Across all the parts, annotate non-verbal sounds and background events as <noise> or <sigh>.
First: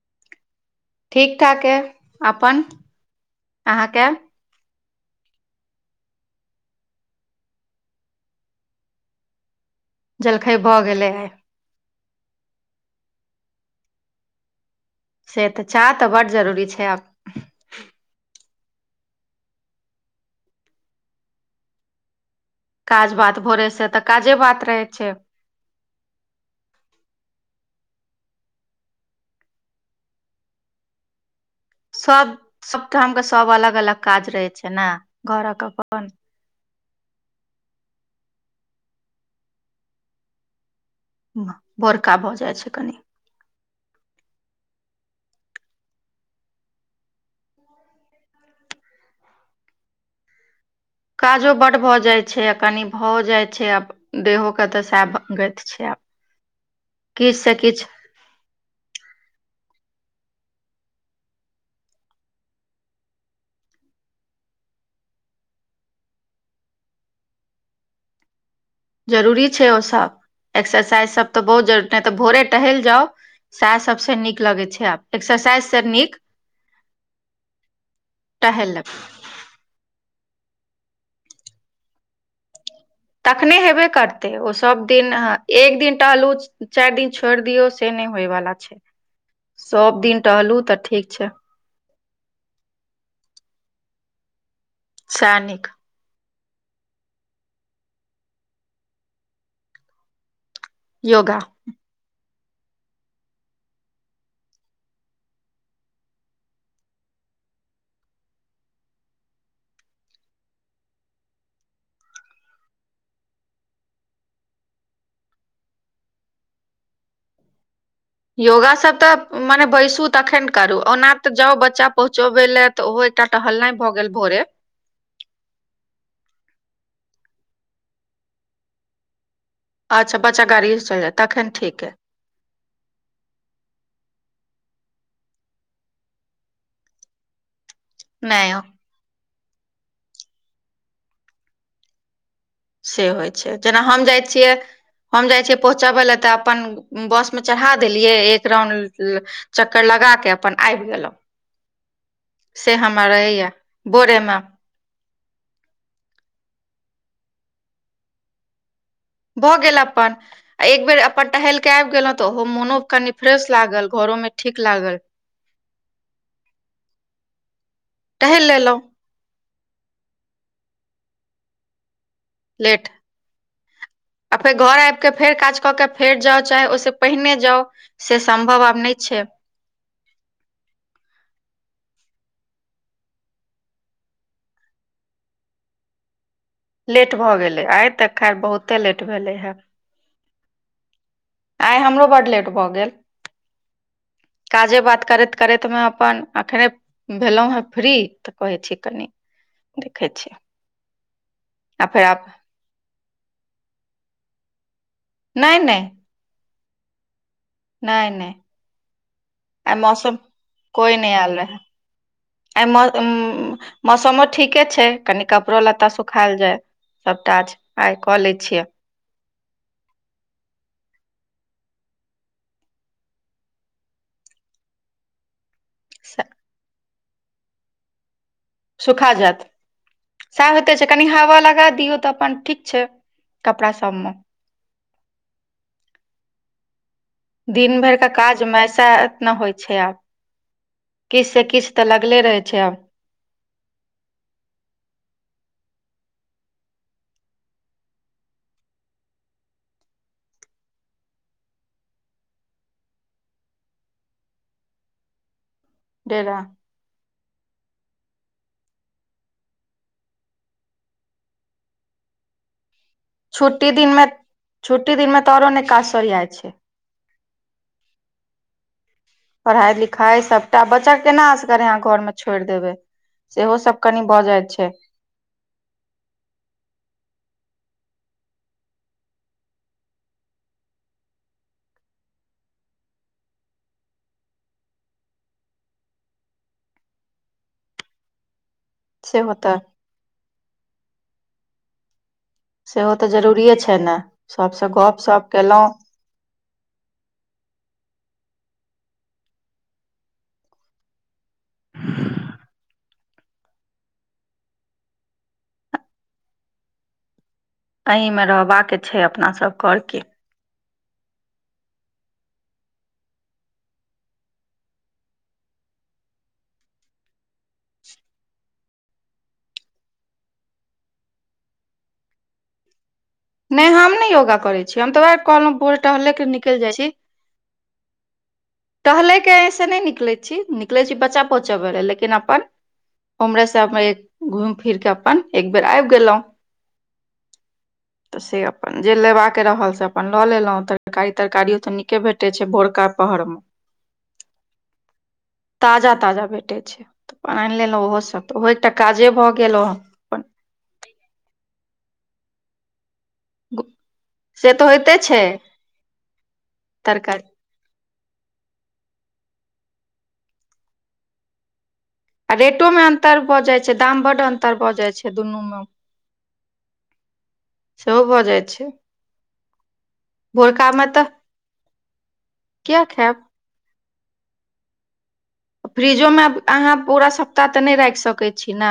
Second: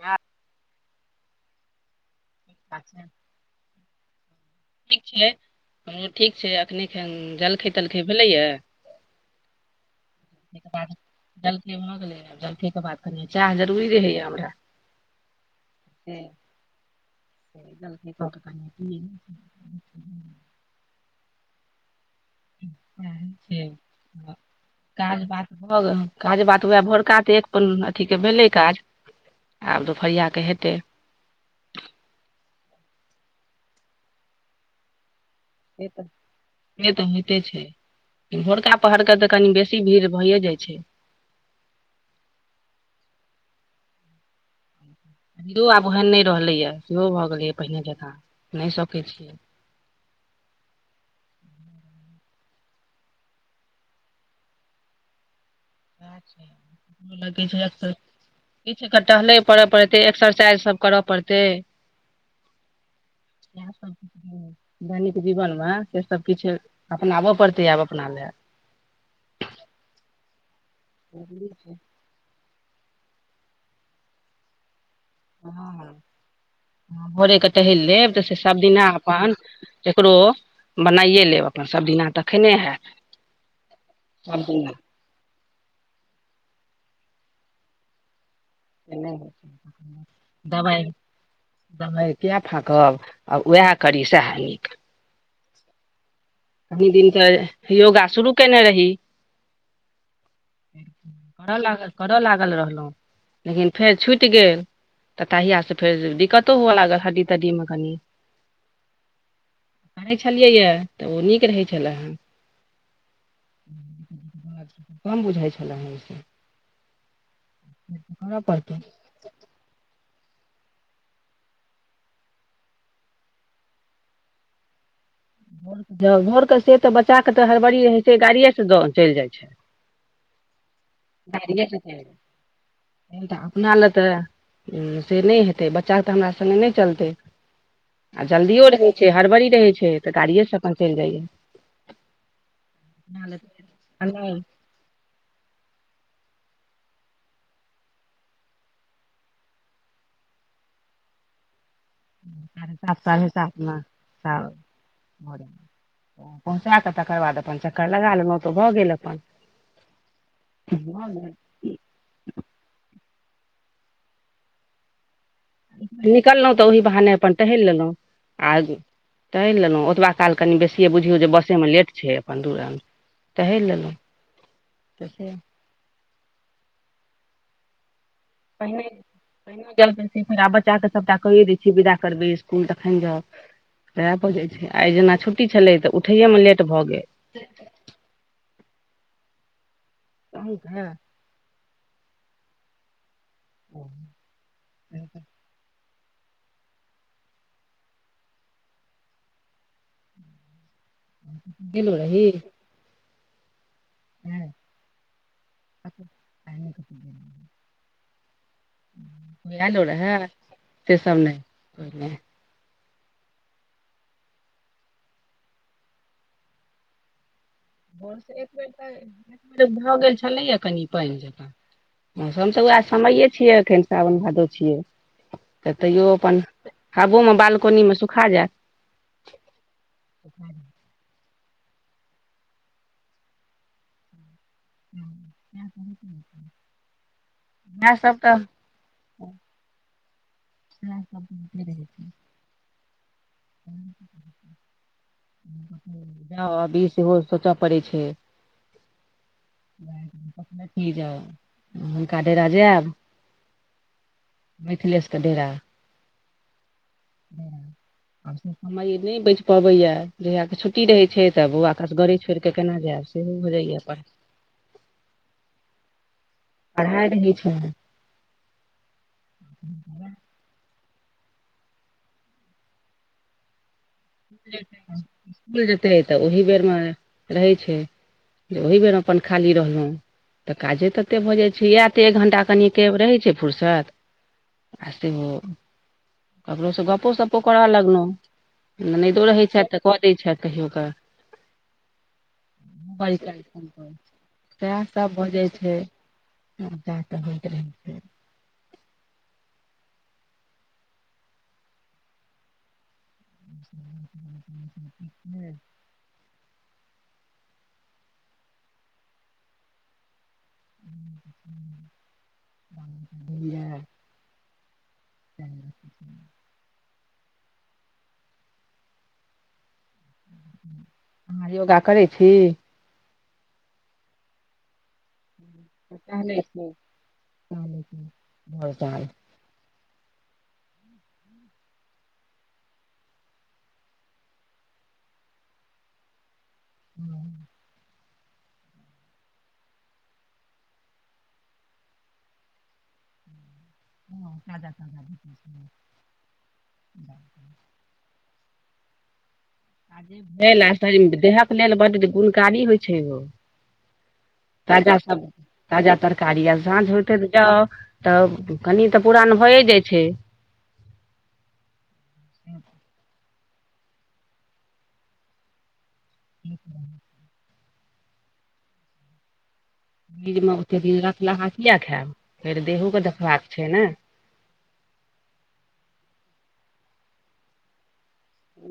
हाल ठीक ठाक ह। अपन अहाँके? ठीक छै, हमरो ठीक छै। अखने खन जलखै तलखै भेलैए। जलखै ओहिक भऽ बाद गेलै आइ जल। खऽ, भऽ गेलैए जलखै। जलखैके बाद कनि चाय जरूरी रहैए हमरा। से तऽ चाय तऽ से बड्ड जरूरी छै आब। जलखै कऽ कऽ कनि पी लिअ। काजक चाह बात छै। भोरेसँ तऽ काजे बात रहैत छै। काज बात भऽ गेल काजक बात, उएह भोरका तऽ एक अपन एतबे भेलै काज। आब दुपहरियाके हेतै। सभठामके सभ अलग अलग काज रहै छै ने घरक। से तऽ से तऽ होइते छै भोरका पहरकऽ तऽ कनि बेसी भीड़ भइए जाइ छै भोरका भऽ जाइ छै कनि दौ आब ओहन नहि रहलैया सेहो भऽ गेलैए पहिने जेकाँ नहि सकैत छियै काजो बड भऽओ जाय छै आ कनि भऽ जाय छै आब देहो के तऽ सेहै गत सेहै छै हमरो लगै छै आब किछु तऽ किछु क टहले परय पड़ते एक्सरसाइज सब करऽ पड़तै <unintelligible> दैनिक जीवनमे से सब किछु अपनाबऽ पड़तै आब अपना लए जरूरी छै ओ सब एक्सरसाइज सब तऽ बहुत जरूरी नै टा तऽ भोरे टहल जाउ सएह सबसे नीक लगे छै आब हँ एक्सरसाइज से नीक हँ भोरेक टहलि लेब तऽ से टहलि लेब सभदिना अपन केकरो मनाइए लेब अपन सभदिना तखने हैत तखने हेबे करतै सब दिना ओसभ दिन एक दिन टहलू चारि दिन छोड़ दियौ से नहि होय बाला से नै होई छै तऽ दबाई ठीक छै दबाइ किया फाकब आब उएह करि सएह नीक सैह निक कनि दिन तऽ योगा शुरू कयने रही योगा करय लागल करय लागल रहलऊ लेकिन फेर छुटि गेल तऽ तहियास से फेर दिक्कतो हुअ लागत हड्डी तड्डी मे कनि करै छलियैए तऽ ओ नीक रहै छलै हेन कम बुझाइ छलै हँ ओसँ करऽ योगा पड़तै सब तऽ मने बैसू तखन करू ओना तऽ जाउ बच्चा पहुँचबे ले तऽ ओहो एकटा टहलनाइ भऽ गेल भोरे भोर क जाउ भोरके से तऽ बच्चाे क तऽ हड़बड़ी रहय छै गाड़िए से चलि जाइ छै अच्छा बच्चा गाड़ीसँ चल जात तखन ठीक यै उल्टा अपनाल तऽ उ से नय हेतै बच्चा तऽ हमरा सङ्गे नै चलतै आ नहि जल्दिओ रहै छै हड़बड़ी रहै छै तऽ गाड़िएसँ अपन चल जाइयए से होइ छै जेना हम जाइ छियै हम जाइ छियै पहुँचाबे लए तऽ अपन बस में चढ़ा देलियै एक राउंड ल चक्कर लगा के अपन आयब गेलौं ते सात पढ़ रहैया सातमे भोरे मे सओ <unintelligible> भोरे पहुँचा कऽ तकर बाद अपन चक्कर लगा लेलओ तऽ भऽ गेल अपन भऽ गेल अपन एक बेर अपन टहेल कै आबि गेलहुँ तऽ ओहो मोनो कनि फ्रेश लागल घरो में ठीक लागल निकललहुँ तऽ ओही बहाने अपन टहैल लेलौं टहल आ लेलहुँ तैह लेलहुँ ओतबा काल कनि बेसिए बुझियौ जे बसेमे लेट छै अपन दू रंग लेट टहैल लेलौ आ फेर घर आबि कऽ फेर काज कऽ के फेर जाउ चाहे ओहिस पहिने जाउ से सम्भव आब पहिने नय छै पहिने गेलखिन सि तोरा बच्चाे सभटा कयै दै छियै विदा करबै इसकुल तखन जाउ सैह बुझैछय छै आइ जेना छुट्टी छलै तऽ उठैएमे लेट भऽ गेल भऽ गेलै आइ तक खैर बहुते लेट भेले हे हत हँ <unintelligible> आइ हमरो बड लेट भऽ गेल काजे बात करैत करैत मे अपन अखने भेलहुं हेँ फ्री तऽ कहै छी कनि देखै छी आ गेलो फेर आब रही नहि नय नय नय नय आ आयलो मौसम रहए कोई से न सब आल रहै नहि आ म मौसमो ठीके छै कनि कपड़ो लत्ता सुखायल जाय सभ काज भोरसँ एक बेर तऽ एक बेर भऽ गेल छलैएा कनि पानि जकाँ मौसम त उएह समये छियै एखन साावन भादो छियै तऽ तैयो स- अपन हाबोमे बालकोनीमे सुखा जायत सुखा जायैत स होते छै कनि हवा लगा दियौ तऽ अपन ठीक छै कपड़ा सभमे हुँ हुँ हुँ दिन भर का काज मे साह एतना होइ छै आब किछ से किछ तऽ लगले रहै छै आब जा अभी सेहो सोचऽ पड़ै छै की जाउ हुनका डेरा जैब मिथिलेस के डेरा डेरा हुँ आ समय नहि बचि पबैय जहिया के छुट्टी रहै छै तऽ बौआ के असगरे छोड़ि कें केना जायब सेहो हो छुट्टी जाइय पढ़ दिनमे छुट्टी दिनमे तऽ औरो नहि काज सरियाइ छै पढ़ाइ कें बीचमे <inaudible> पढ़ाई लिखाई सबटा बच्चा के केना असगरे यहा छोड़ि देबे सेहो सब स्कूल जेतै तऽ ओही बेरमे रहै छै जे ओहि बेर में अपन खाली रहलहुँ तऽ काजे ततेक भऽ जाइत छै इएह तऽ एक घण्टा कनिके रहैत छै फुरसत आ सेहो ककरो सँ गग्पो सप्पो करय लगलहुँ ननैदो रहैत छथि तऽ कऽ दे छत कहियौ कऽ सेहो तऽ बड़ी काल जरूरीे फोन छै पर ने सब सँ गप सप केलहुॅं ह त त होत <unintelligible> <inaudible> <inaudible> एहिमे रहबाक छै अपनासभ और की <unintelligible> च् <unintelligible> अहाँ योगा करै छी नै हम नहि योगा करै छी हम तऽ ओएह कहलहुं भोरे टहले के टहलै निकल छी जाइ छै टहलै छी भोर साँझ टहले के ऐ से नहि निकले छी निकले छी बच्चा पहुँचब ले लेकिन अपन हमरा सब मे घूम फिर के अपन एक बेर आबि गेलहुं हूँ तऽ से अपन जे लेबाक रहल से अपन लऽ लेलहुँ तरकारी तरकारियो तऽ नीके भेटैत छै भोरका पहर में <inaudible> ताजा ताजा ताजा ताजा भेटे छै तऽ अपन ऐन‌ लेलहुँ ओहो सभ तऽ ओहो एकटा काजे भऽ गेलँ भेल आ देह हाथ लेल बड्ड गुणकारी होइ छै ओ से तऽ ताजा होइते छै सब ताजा तरकारी आ साँझ तरकारी होतै तऽ जाउ तब कनि तऽ पुरान भइए जाइ छै आ रेटो में अन्तर भऽ जाइत छै दाम बड़ अन्तर भऽ जाइ छै दुनू में ल <unintelligible> सेहो भऽ जाइ छै फ्रिज में ओतैय भोरकामे दीन तऽ रखलाहा किएक खायब फेर किया देहू के खायब देखबाक छै ने फ्रिजो मे अहाँ पूरा सप्ताह ते नहि राखि सकैत छी ने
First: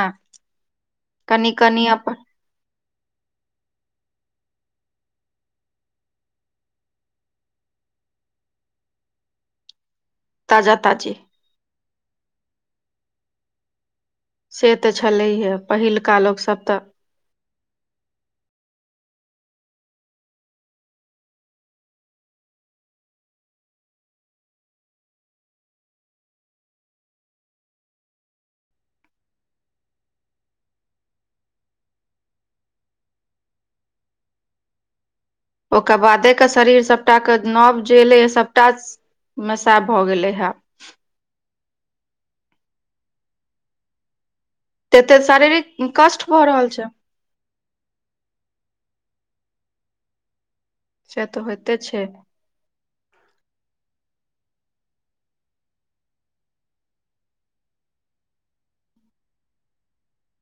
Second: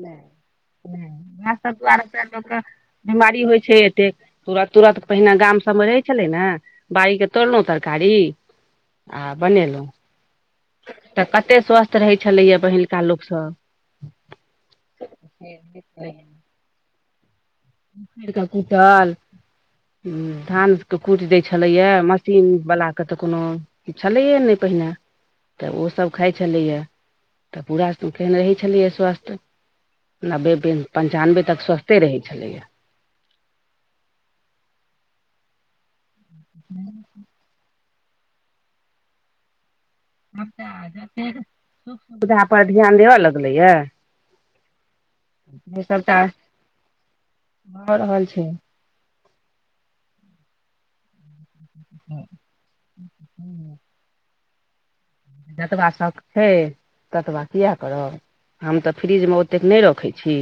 कनि सब कनि दुआरे अपन लोक के बिमारी होइ छै एतेक तोरा-तोरा पहिने गाम सभमे रहै छलै ने बाड़ी के तोड़लहुँ तरकारी आ बनेलहुँ ताजा ताजी तऽ कते स्वस्थ रहै छलैया पहिलका लोक सभ से तऽ छलैए पहिलुका लोक सभ तऽ ऊखैड़ के कुटल ह धान के कुटि दै छलैया मशीन बला के तऽ कोनो छलैए ने पहिने तऽ ओ सभ खाइ छलैए तऽ पूरा केहन रहै छलियै स्वास्थ नब्बे पंचानबे तक स्वस्थे रहै छलैयै ओकर बादे के शरीर सबटा के नब जे एले हे सभटा ह सैह भऽ गेले हे सुविधा पर ध्यान देबऽ लगलैय तते शारीरिक सभटा कष्ट भऽ रहल छै भऽ रहल छै से तऽ होइते छै <inaudible> जतबा सभ छै ततबा किया करब हम तऽ फ्रीजमे ओतेक नहि रखै छी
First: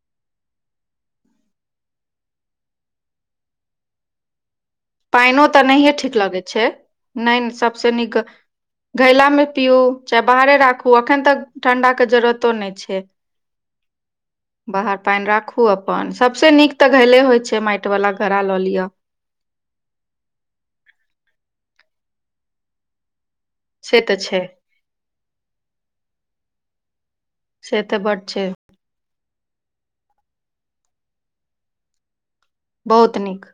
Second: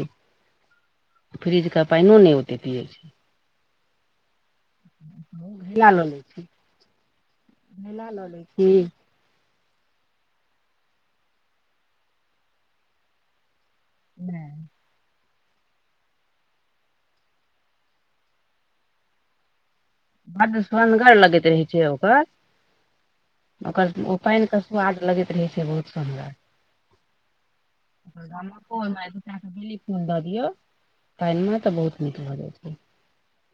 फ्रिजके पाइनो नहि ओते पियैत छै पाइनो तऽ घैला नहिए लऽ ठीक लै छी लगै छै नहि सबसे घैला नीक लऽ लै छी घैला मे पीउ चाहे बाहरे राखू अखन तक ठंडा के जरूरतो नहि छै नहि बाहर पाइन राखू ओ अपन सबसे नीक तऽ घैले होइ छै माइट वाला घड़ा लऽ लिअ हँ तऽ सुनगर लगैत रहै छै ओकर ओकर से ओ तऽ छै पाइन के स्वाद लगैत रहै छै बहुत सुंदर से तऽ बड छै कोहि दऽ बेली फूल दऽ दियौ पानिमे तऽ बहुत नीक भऽ जाइ छै बहुत नीक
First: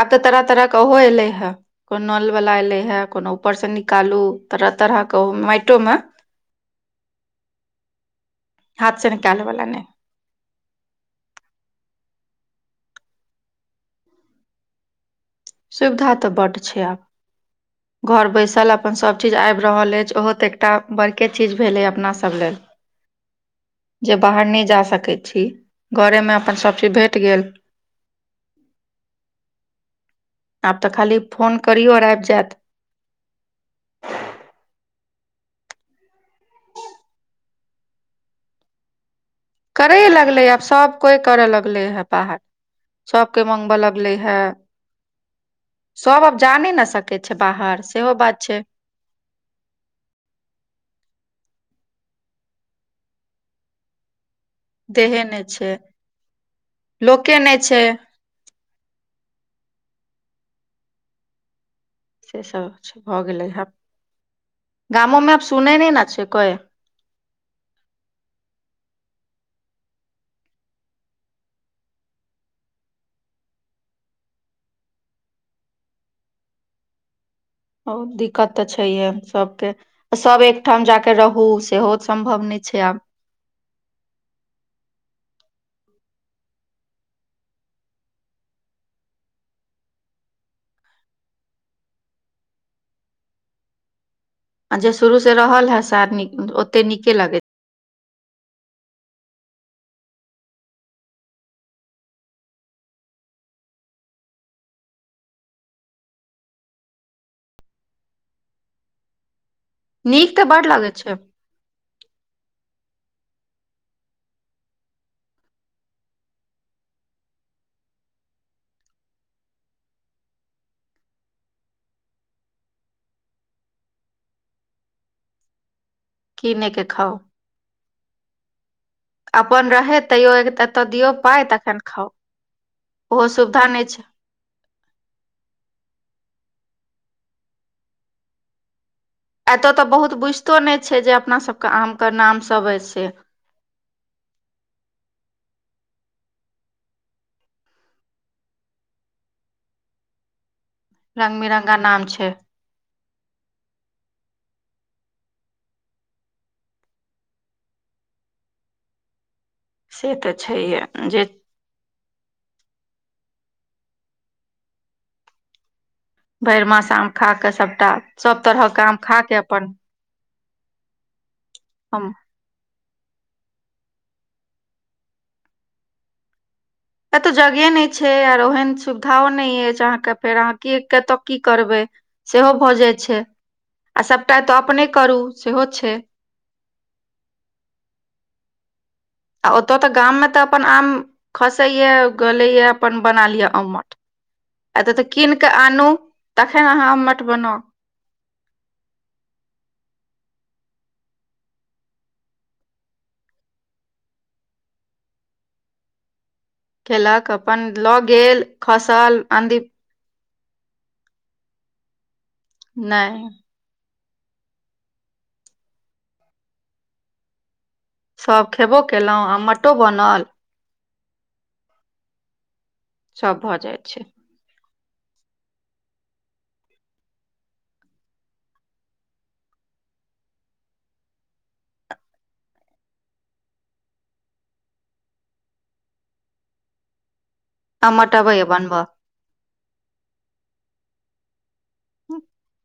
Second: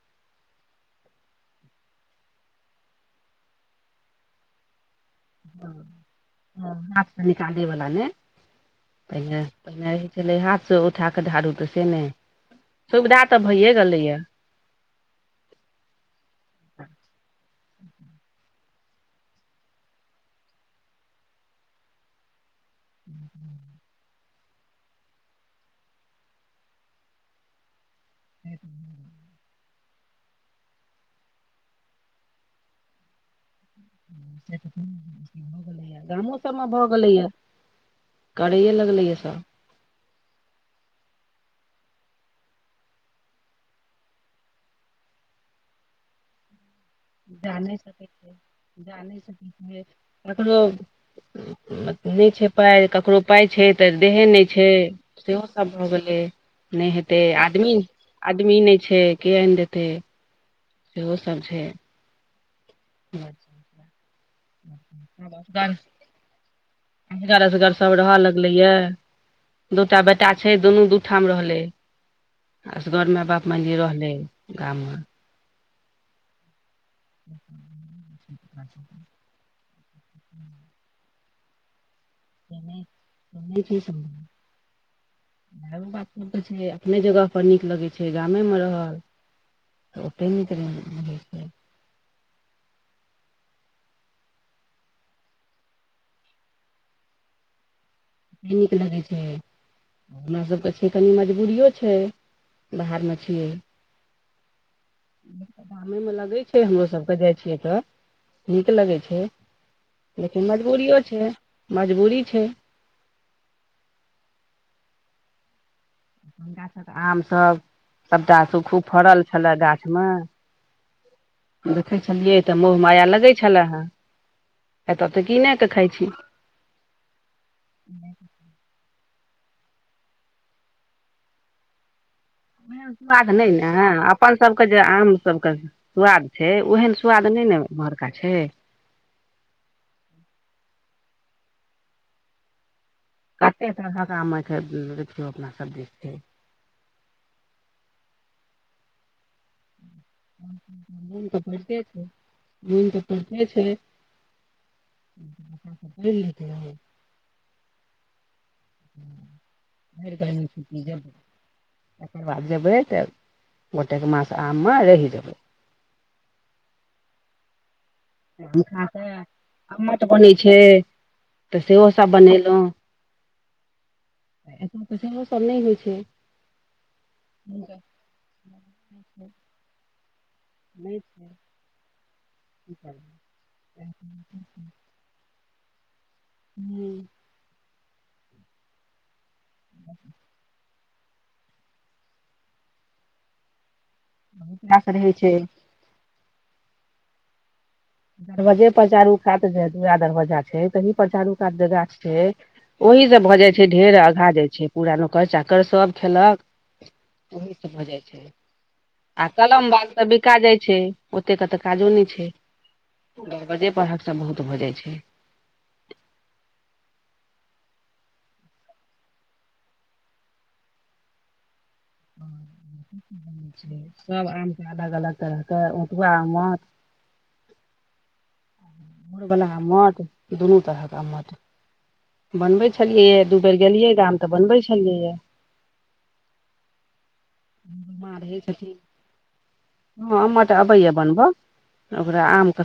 आब तऽ तरह तरह के ओहो एले हे को नलवला एलै हे कोनो ऊपरसँ निकालू तरह तरह के ओ माइटो मे हँ, हाथ से निकाले वाला ने हाथ से निकालै वला नहि भेलै हाथसँ उठा कऽ ढ़ारू तऽ से नहि सुविधा तऽ भइए गेलैया सुविधा तऽ बड्ड छै आब <inaudible> घर बैसल अपन सब चीज आइब रहल अइछ ओहो तऽ एकटा बड़के चीज भेले अपना सब लेल <inaudible> जे बाहर नहि जा सकैत छी घरेमे अपन सब चीज भेट गेल <unintelligible> आब तऽ खाली फोन करियौ और आइब जायत <unintelligible> गामो सबमें भऽ गेलैए करैए लगलै या सब करै लगले आब सब कोइ करे लगले हे बाहर सबके मंगबऽ लगलै हे सब अब जानै न सकत क छै जा नहि बाहर सकै सेहो बात छै ककरो नहि छै पाइ ककरो पाय छै तऽ देहे नहि छै देहे नहि सेहो सब छै भऽ गेलै नहि हेतै लोके नहि आदमी छै आदमी नहि छै के आइन देतै सेहो सब छै से सभछै भऽ गेलै हे गामोमे आब सुनै नहि ने छै कोइ असगर असगर सभ रहे लगले ये दूटा बेटा छै, दुनू दू ठाम रहै छै। असगर मेय बाप मे नहि रहलै गाममे <inaudible> ओ दिक्कत तऽ छैहे सभके सभ एक ठाम जाके रहू सेहो सम्भव नहि छै आब। कि चीज़ <unintelligible> माय बाप सब कहै छै, अपने जगह पर नीक लगैत छै, गामे रहल। तऽ ओते निक रहै होइ छै। आ जे शुरू से रहल हे, से आओर ओते नीके लगे। नीक लगै छै। हमरा सभके कनि मजबूरीयो छै, बाहरमे छी। गामे में लगै छै, हमरो सभके जाइ छियै तऽ। नीक लगै छै, नीक तऽ लेकिन बड लगै छै मजबूरीयो छै। हिनका सभके आम सभटा खूब फड़ल छलै गाछमे। देखै छलियै तऽ मोह माया लगै छलै हेँ। एतय तऽ कीन कऽ खाइत छी। किनके खाउ ह <inaudible> अपन रहै, तैयो एतऽ दियौ पाइ, तखन खाउ। ओहो <unintelligible> नहि सुविधा ने ह छै अपन सभके जे आम सभके स्वाद छै, ओहन स्वाद नहि ने इम्हरका छै। एतय तऽ बहुत बुझितो नहि छै जे अपना सबके आमके नाम सभ अऽ से कते तऽ हका माथे देखियौ अपना सभ कऽ छै तऽ रंग बिरंगा करते छै। नाम मन तऽ पढ़ते छै पढ़ि लेत रह <unintelligible> <inaudible> से तऽ गर्मी छुट्टी छैहे जेबै जे। तकर बाद जेबै तऽ गोटेक मास आमेमे रहि जेबै। भरि मास आम खा कऽ सभटा सभ तरहके हुनका आम तऽ खा कऽ अपन। अम्मट बनै छै। तऽ सेहो सभ हम बनेलहुँ ऐसा तैस सभ नहि होइ छै। एत्तऽ जगहे नहि छै, आओर ओहन सुविधो नहि अछि अहाँके, फेर अहाँ। नहि कतऽ छै की करबै सेहो भऽ जाइ छै आ सभटा तऽ अपने। करू सेहो छै। हू आ ओतय तऽ गाममे अपन आम खसे या गले, या अपन बना लिअ अम्मट। विकास एतऽ तऽ रहै छै कीन कऽ आनू तखन अहाँ अम्मट बनाउ। दरवाजे पर चारू कात जे दूआ दरवाजा छै, तही पर चारू कात जे गाछ छै। ओहिसँ भऽ जाइ छै, ढेर आगाँ जाइ छै, पूरा नोकर चाकर सभ खेलक। खेलक ओहि अपन से भऽ लऽ जाइ छै गेल खसल आ आँधी कलम बाघ तऽ बिकाइ जाइ छै, ओतेक तऽ काजो नहि छै नहि बजे पर तऽ। सभ बहुत भऽ जाइ छै सभ खेबो केलहुँ, अम्मट बनल। सभ भऽ जाइत नहि, छै सभ आमके अलग अलग तरहके टुक्का अम्मट। रऽ बला आमठ, दुनू तरहक आमठ। बनबै छलियै, दू बेर गेलियै गाम तऽ बनबै छलियै ये। <inaudible> आमट अबैया <unintelligible> बनबऽ हँ आमठ अबै बनबै। ओकरा आमके